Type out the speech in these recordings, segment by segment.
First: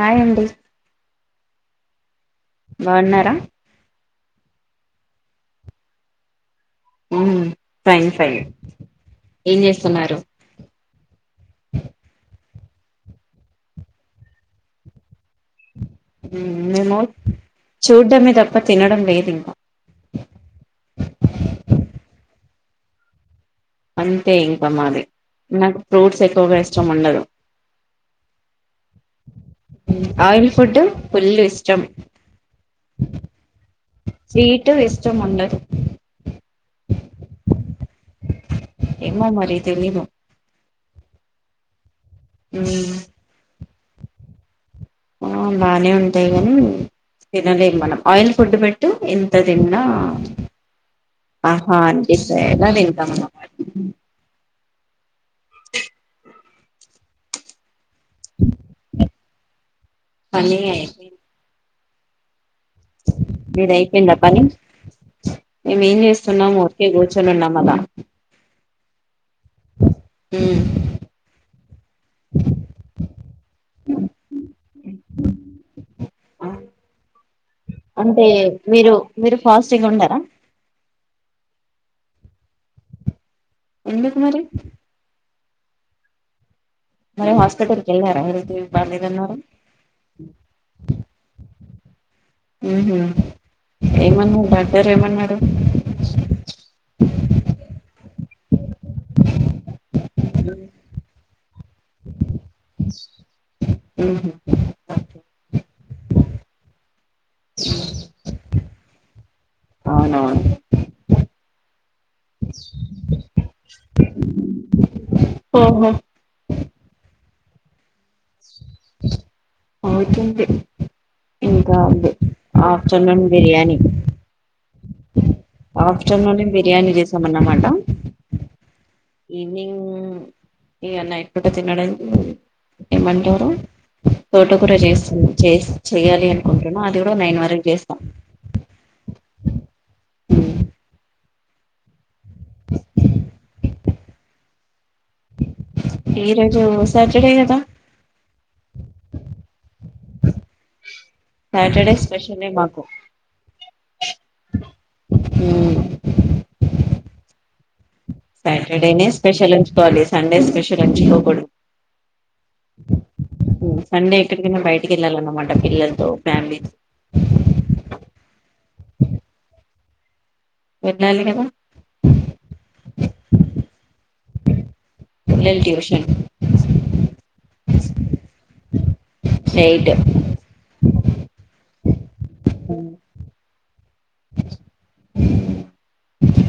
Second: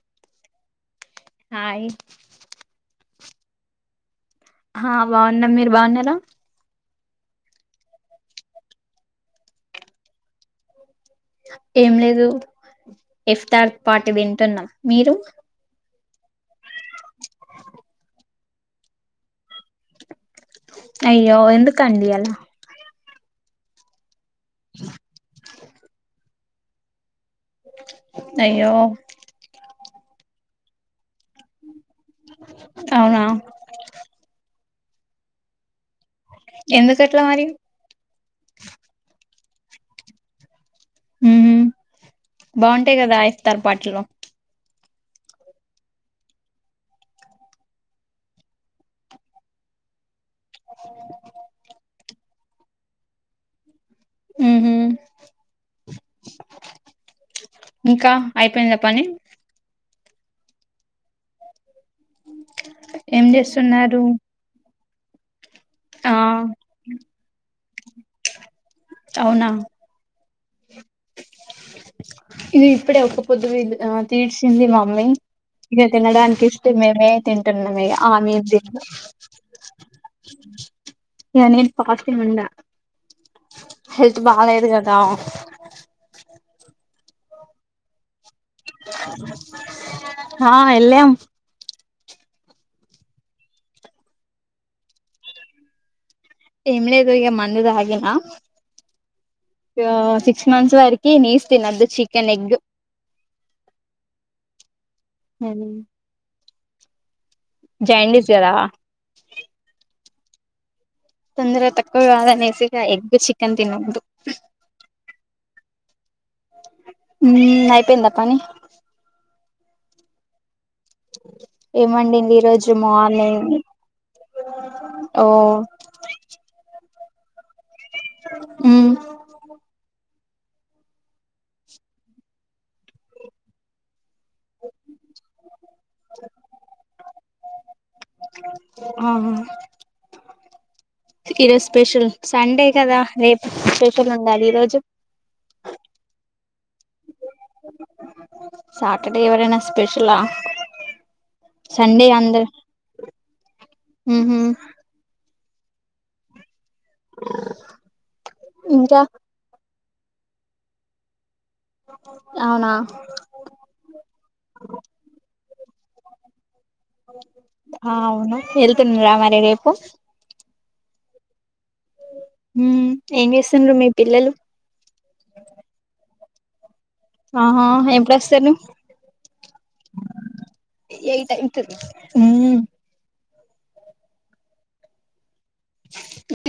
హాయండి హాయ్ బాన్నరా హ బాన్నం మీర్ బాన్నరా హ్మ్ ఫైన్ ఫైన్ ఏం చేస్తున్నారు ఏం లేదు ఇఫ్తార్ పాట వింటున్నాం మీరు ప్ప తినడం లేదింక అయ్యో ఎందుకండి అలా అంతే ఇంకమాది నాకు ఫ్రూట్స్ ఎక్కువగ ఇష్టం ఉండదు అయ్యో ఆయిల్ ఫుడ్డు ఫుల్లు ఇష్టం అవునా స్వీట్ ట్టు ఇష్టముండదు. ఎందుకట్లా మరీ ఏమో మరి తెలీదు ఊహు బాన్టై కద ఇస్తర్ పాట్లొ ఆ బానే ఉంటయ్ గానీ తినలేం మనం ఆయిల్ ఫుడ్ పెట్టు ఎంత తిన్నా ఆహా అంటే ఎలా తింటాం మనం అని మ్ హు ఇంకా ఐపేంద పని పని ఐపేంది ఏం చేస్తున్నారు మీదైపేంద పని మేమ్ ఏం ఆ చేస్తున్నాము ఊర్కే కూర్చొని ఉన్నాం అలా అవునా? మ్ ఇది ఇప్పుడే ఒక పొద్దు ద్ తీర్చింది మమ్మీ ఇక తినడానికి ఇష్ట్ మేమే తింటున్నాం ఇక అంటే ఆమె తిందో మీరు మీరు ఫాస్టింగ్ ఉండారా ఇక నేను పాస్టింగ్ ఉండ ఎందుకు హెల్త్ మరి బాలేదు కదా మరి హాస్పిటల్కి వెళ్లారా ఈ రోతి బాగలేదన్నారు ఆ వెళ్ళాం మ్ హు ఏమన్నారు డాక్టర్ ఏమన్నారు? ఏం లేదు ఇక మందు తాగిన సిక్స్ మంత్స్ వరకి నీస్ తినద్దు. చికెన్ ఎగ్ మ్ హు సరే అండి జైండీస్ కదా? అవునవును తొందర తక్కువ కాదనేసి ఎగ్ చికన్ తినొద్దు ఓహో ఉమ్ ఐపేంద పని అవుతుంది. ఇంకా ఏం ఉంది. వండింది ఈ రోజు ఆఫ్టర్నూన్ మార్నింగ్ బిర్యాని ఓ ఆఫ్టర్నూన్ బిర్యానీ చే మ్ ఈవెనింగ్ ఇక నైట్ పూట తినడం ఏమంటారు తోట కూర చేస్తుంది చేస్ చెయ్యాలి అనుకుంటున్నా అది కూడా నైన్ వరకు చేస్తా. ఆ ఈరోజు స్పెషల్ సండే కదా రేపు స్పెషల్ ఉండాలి ఈరోజు ఈరోజు సాటర్డే కదా సాటర్డే ఎవరైనా స్పెషలా సాటర్డే స్పెషల్లే మాకు మ్ హు మ్ ఆ సాటర్డేనే స్పెషల్ ఉంచుకోవాలి సండే స్పెషల్ ఉంచుకోకూడదు అవునా సండే ఎక్కడికైనా బయటికి వెళ్ళాలన్నమా పిల్లల్తో ఫ్యామిలీ త్ అవును వెళ్తున్నారా మరి రేపు వెళ్లాలి కదా మ్ ఏం చేస్తుండ్రు మీ పిల్లలు పిల్లల్ ట్యూషన్ ఆహా ఎప్పుడు వస్తారు నువ్ ఎయిట్ ఏ టైత్ హ్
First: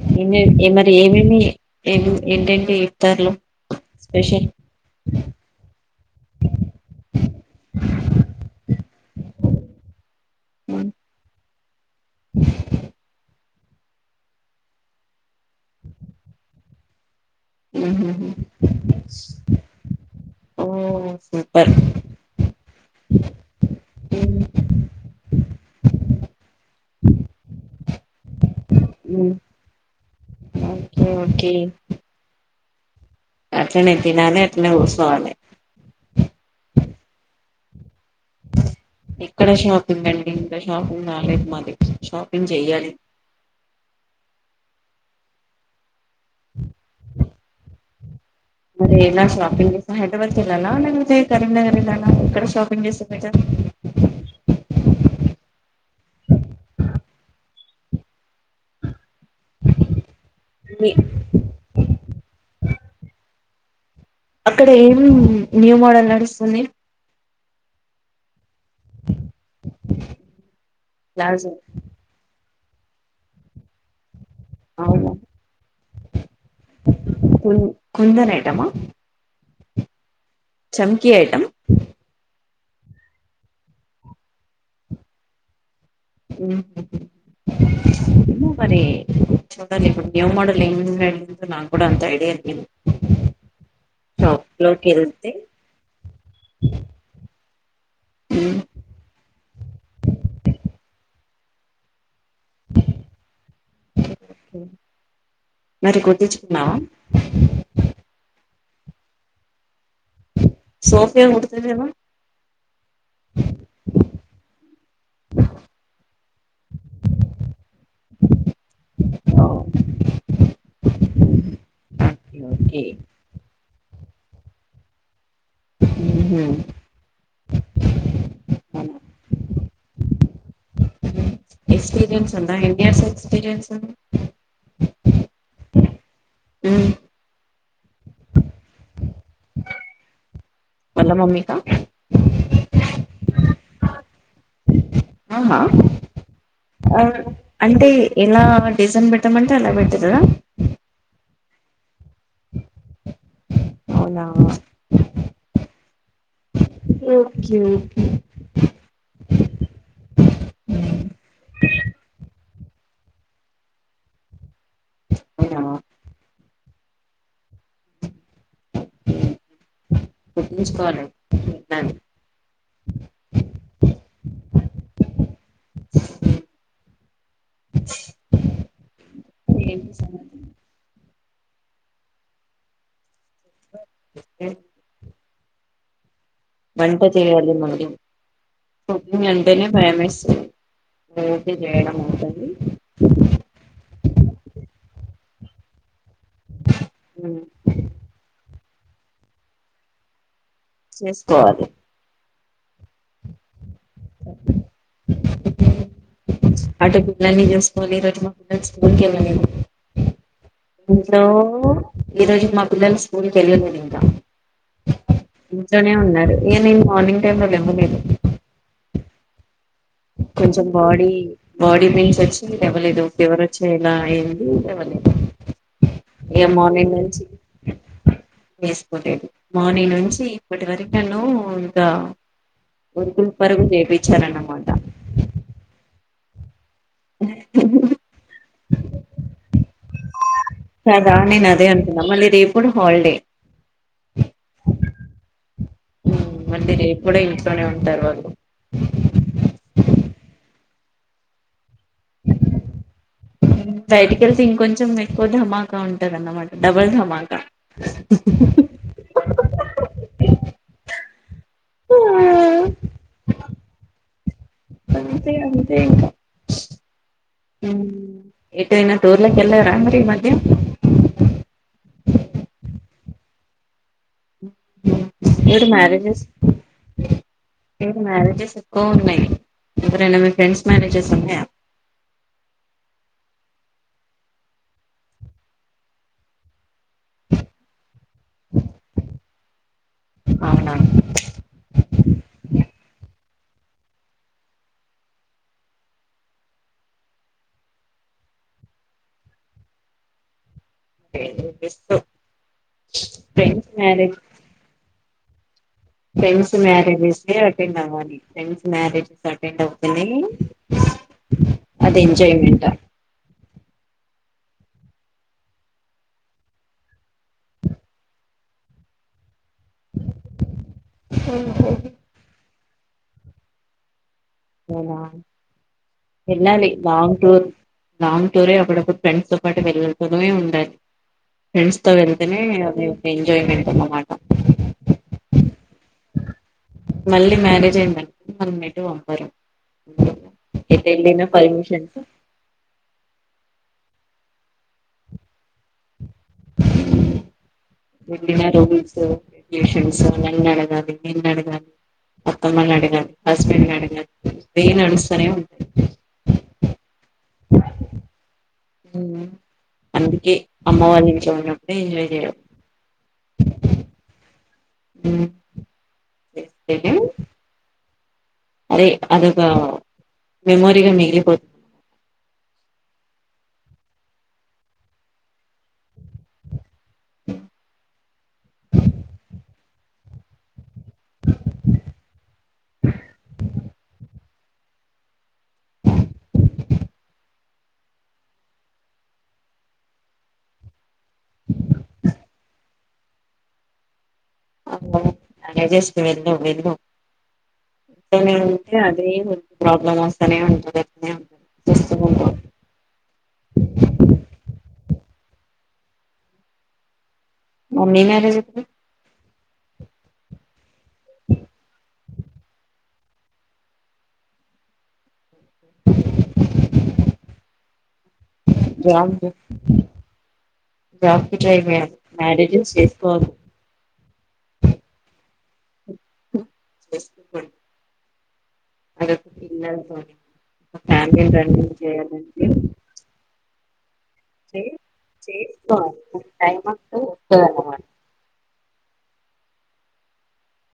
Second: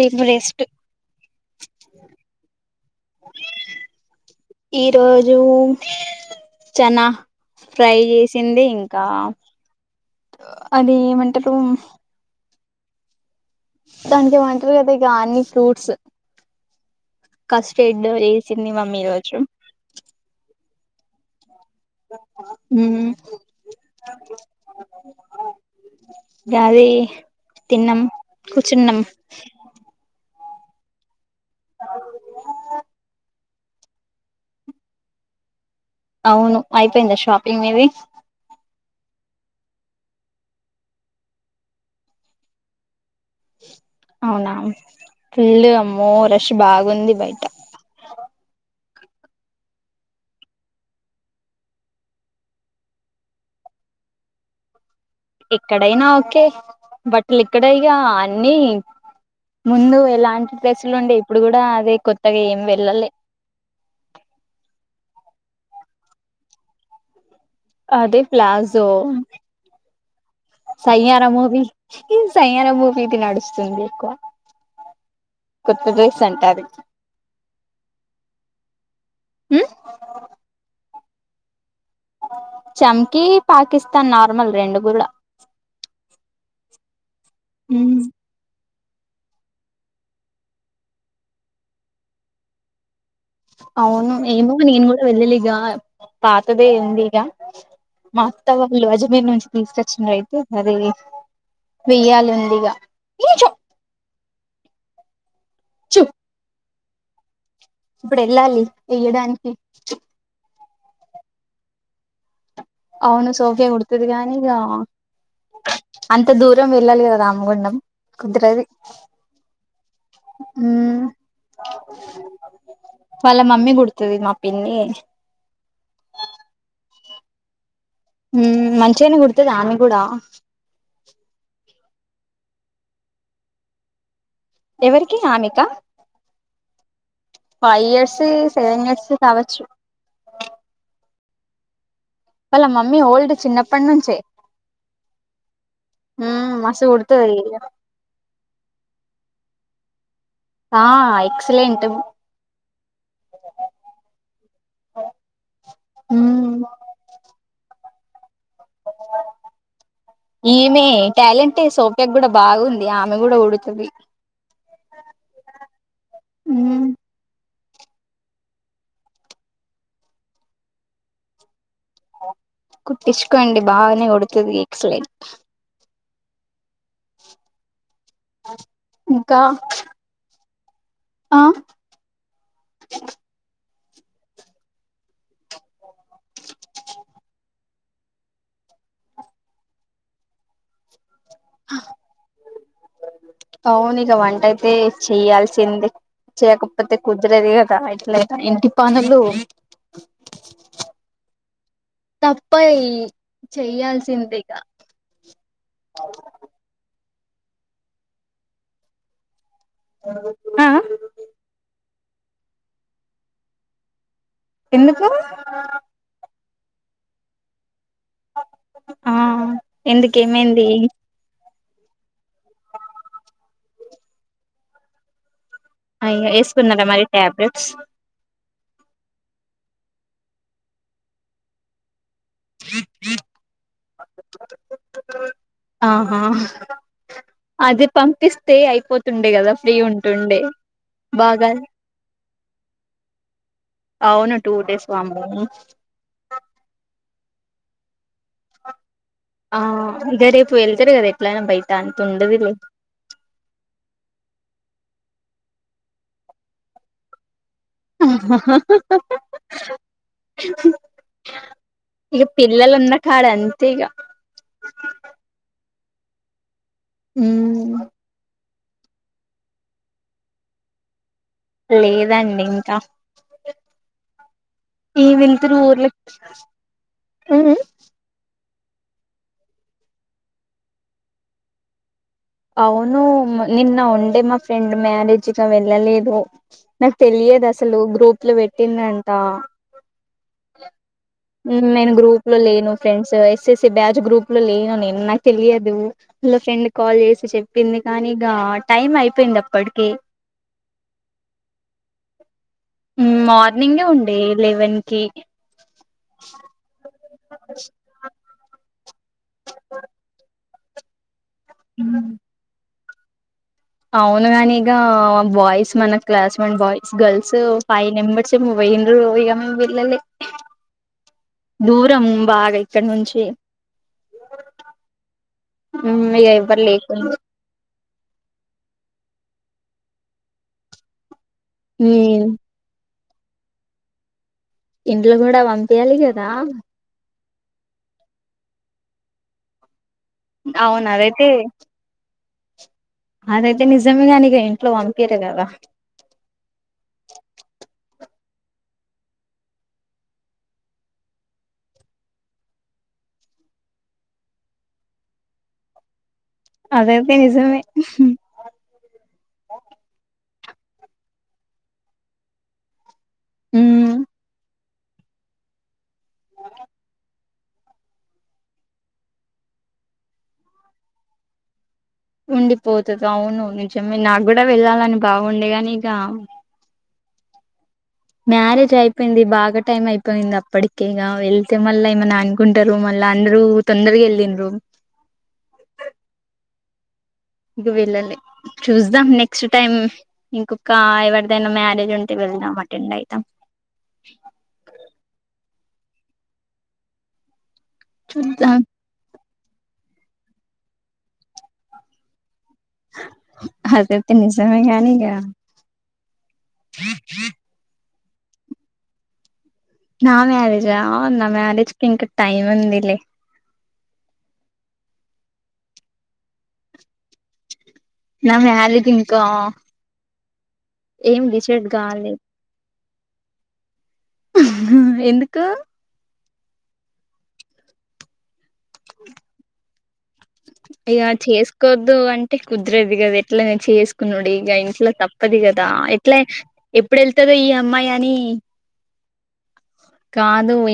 రేపు ఏం రెస్ట్ మరి ఏమేమి ఏ ఏంటంటే ఇఫ్తార్ లో స్పెషల్ ఈ రోజు చేనా ఫ్రై చేసింది ఇంకా అది ఏమంటారు దానికి వంటరుకదా ఇగ అన్ని ఫ్రూట్స్ కస్టర్డ్ చేసింది మమ్మీ ఈ రోజు ఓ సూపర్ హ్మ్ గది తిన్నాం కూచున్నాం ఓకే ఓకే అట్లనే తినాలే అట్లనే కుసోవాలెయ్ అవును అయిపోయిందా షాపింగ్ మీది ఏక్కడ షాపింగ్ అండి ఇంకా షాపింగ్ కాలేదు మాది షాపింగ్ చెయ్యాలి అవునా ఫుల్లు అమ్మో రష్ బాగుంది బయట మరే ఎలా షపింగ్ చెసే హైదరాబాద్ ఏళ్లలలా లేకపోతే కరీంనగర్ ఏళ్లలలా ఏక్కడ షాపింగ్ చేస్తే బెటర్ ఎక్కడైనా ఓకే బట్లీ ఇక్కడే ఇగ అన్ని ముందు ఎలాంటి మీ డ్రెస్సులు ఉండే ఇప్పుడు కూడా అదే కొత్తగా ఏమి వెళ్ళలే అక్కడ ఏం న్యూ మోడల్ నడుస్తుంది అదే palazzo Saiyaara palazzo movie Saiyaara మూవీది నడుస్తుంది ఎక్కువ అవును కొత్త డ్రెస్ అంట అది ఉ కుందన్ ఐటమా హ్ చెమ్కీ ఐటెమ్ చెంకీ పాకిస్తాన్ నార్మల్ రెండు గుడా హ్మ్ హు మరి చూడాలి ఇప్పుడు న్యూ మోడల్ ఏం ఉన్నాయి కూడా అంత ఐడియా లేదు అవును షాప్ ఏమో నేను లోకి కూడా వెళ్తే వెళ్ళలే ఇగ పాతదే ఉంది ఇగ మా అత్త ఉమ్, వాళ్ళు అజమీర్ నుంచి తీసుకొచ్చిన వయితే అదే వెయ్యాలి ఉంది ఇగ మరి కుట్టిచ్చుకున్నావా ఇప్పుడేళ్ళాలి ఇయ్యడానికి సోఫయా కుడుతది కదా అవును సోఫియా కుడుతదిగానీ ఇగా అంత దూరం వెళ్ళాలి కదా రామగుండం కుద్రది హ్మ్ ఓకే ఓకే వాళ్ళ మమ్మీ గుడుత్ తది మా పిన్ని ఉహు ఉహ్ మంచిగానే కుడుతది ఆమె కూడా ఎక్స్పీరియన్స్ ఉందా ఎన్ని ఇయర్స్ ఎక్స్పీరియన్స్ ఉంది ఎవరికి ఆమెకా ఫైవ్ ఇయర్స్ సెవెన్ ఇయర్స్ కావోచ్చు వాళ్ళ మమ్మీకా వాళ్ళ మమ్మీ ఓల్డ్ చిన్నప్పటి నుంచే ఆహా మ్మ్ మస్తు ఆ కుడుతది అంటే ఎలా డిజన్ బెట్ టా మంటే అలా పెట్టితదా ఆ ఎక్సలెంటు అవునా మ్మ్ ఓకే ఓకే ఈమె టాలెంటే సోఫ్యా కూడా బాగుంది. ఆమె గూడా గుడుతది. అవునా ఉమ్మ్ కుట్టుపిచ్చుకోవాలి వెళ్ళాలి కుట్టించుకోండి. బాగానే కుడుతుంది ఎక్స్లట్ ఇంకా ఏంటి సంగతి? ఆ హు వంట చేయాలి మది కుకింగ్ అంటేనే భయమేస్తుంది. [unintelligible] చేయడం అవుతది అవునీక వంటయితే చెయ్యాల్సిందే. చేయకపోతే ఉమ్, కుదరది గదా ఇట్లత్ ఇంటి పనులు చేస్కోవాలి తప్పయ్ చెయ్యాల్సిందేగా. నులన్నీ చేసుకొని. ఆ ఆ ఈ రోజు మా పిల్లల్ని స్కూల్ కెల్లలేదింకా. ఎందుకు ఇగ నేన్ మార్నింగ్ టైం లో లేవ్వలేదు ఆ ఎందుక్ కొంచెం ఏమైంది. బాడీ బాడీ పేయిన్స్ వచ్చి లేవలేదు. ఫీవర్ వచ్చి ఇలా అయింది లేవలేదు. అయ్యో ఈగ వేసుకున్నారా మార్నింగ్ మరి నుంచి టాబ్లెట్స్ వేసుకోలేదు. మార్నింగ్ నుంచి ఇప్పటి వరకు నన్ను దా ఉరుకులు పరుగు చేయిపిచ్చారాన్నమట్ ఆహా అదే పంపిస్తే అయిపోతుండే గాదా. ఫ్రీ ఉంటుండే కదా నేను బాగా అదే అన్కున్నా. మళ్ళీ రేపు కూడా హాల్డే అవునా టూ డేస్ వామ్మో ఉమ్ మళ్ళీ రేపు కూడా ఇంట్లోనే ఉంటారు వాళ్ళు. ఆ ఇద రేపు వెళ్తారు కదా. ఎట్ల అయినా బయట్ బయటికేళ్తే ఇంకొంచెం క్కువ డమాకా ఉంటదన్నమాట. డబల్ ధమాక ఆ ఇగా పిల్లలుంన్నకాడ అంతే ఇగా అంతే అంతే ఇంకా ఉమ్, ఎటైనా టూర్లకేళ్లారా మరి ఈ మధ్య లేదండి ఇంక ఈ వెళ్తురు ఏడు ఊర్లక్ మ్యారేజెస్ ఉహ్ హు కోవ్న్నయి ఎవరైనా మీ ఫ్రెండ్స్ మ్యారేజెస్ ఉన్నాయా. అవును నిన్న ఉండే మా ఫ్రెండ్ మ్యారేజ్గా వెళ్లలేదు. నాక్ తెలి యాదసలు గ్రూప్ లో పెట్టిందంటా. అవునా ఉమ్ నేను గ్రూప్ లో లేను friends A S. S batch group లో లేను నేను నాకు తెలియదు. అల్లో ఫ్రెండ్ కాల్ చేసి చెప్పింది. కానీ ఇగ. ఆ టైం అయిపోయింది. అప్పడ్కి అ యూ మార్నింగే ఉండే లెవెన్ కి ఫ్రెండ్స్ మ్యారేజెస్ కె అటెండ్ అవ్వాలి ఫ్రెండ్స్ మ్యారేజెస్ అటెండ్ అవుతనే అది ఎంజాయ్మెంట్ ఆ అవును కానీ ఇక బాయ్స్ మన క్లాస్ మేన్ బాయ్స్ గర్ల్స్ ఫైవ్ మెంబర్స్ ఏమో పోయిండ్రు టో ఈగ మిన్ వెళ్ళలే దూరం బాగా ఇక్కడ నుంచి ఏనా ఇక ఎవ్వరు వెళ్ళాలి లేకుండా లాంగ్ టూర్ లాంగ్ టూర్ ఎ అప్పుడప్పుడు ఫ్రెండ్స్ తో పాటు వెల్లలపోవడమే ఉండాలి ఫ్రెండ్స్ తో వెళ్తేనే అది. ఒక ఎంజాయ్మెంట్ అన్నమాట. ఇంట్లో కూడా పంపియ్యాలి కదా మళ్ళీ మ్యారేజ్ అయ్యిందంటే మనల్ని ఎటు పంపరు అవును ఎటెళ్ళినా అదైతే పర్మిషన్స్ అదైతే నిజమే కాని ఇక ఇంట్లో పంపియ్యరు కదా వెళ్ళినా రూల్స్ రెగ్యులేషన్స్ నన్ను అడగాలి నిన్ను అడగాలి అత్తమ్మ నీ అడగాలి హస్బెండ్ని అడిగాలి ఇవే నడుస్తనే ఉన్ అదైతే నిజమే యూ అందుకే అమ్మవారి ఇంట్లో ఉన్నప్పుడే ఎంజాయ్ చేయలి ఊ ఎ ఏంది అరే అదొక మెమోరీగా మిగిలిపోత్ ఉండిపోతుంద అవును నిజమే నాకు కూడా వెళ్ళాలని బాగుండే గాని ఇక మ్యారేజ్ అయిపోయింది బాగా టైం అయిపోయింది అప్పట కింగా వెళ్తే మళ్ళా ఏమన్నా అనుకుంటారు మళ్ళా అందరూ తొందరగా వెళ్ళిండ్రు ఇగ వెల్లలే చూద్దాం నెక్స్ట్ టైం ఇంకొక ఎవరిదైనా మ్యారేజ్ ఉంటే వెళ్దాం అటెండ్ అయితాం అ జస్ట్ వెళ్ళు వెళ్ళు ఇంట్లో నే చూద్దాం ఉంటే అదే ఉ ప్రాబ్లం వస్తానే ఉంటది [unintelligible] అదైతే నిజమే కానీ ఇగ మా మీ మ్యారేజ్ ఎప్పు నా మ్యారేజా నా మ్యారేజ్కి ఇంకా టైమ్ ఉందిలే నా మ్యారేజ్ జాబ్ ఇంకా జే ఏం జాబ్ కి ట్రై డిసైడ్ చేయండి కాలేదు మ్యారేజ్ చేసు కోదు హుహు ఎందుకు స అదంతా పిల్లలతో నే ఇక ఫ్యామిలీ రన్నింగ్ చేసుకోవద్దు చేయాలంటే కన్నోడో ఇక చే ఇంట్లో తప్పది కదా ఎట్ల చేసుకోవాలి టైం ఎప్పుడు అంటూ వెళ్తదో ఈ వస్తదన్నమాట అమ్మాయి అని కాదు ఇన్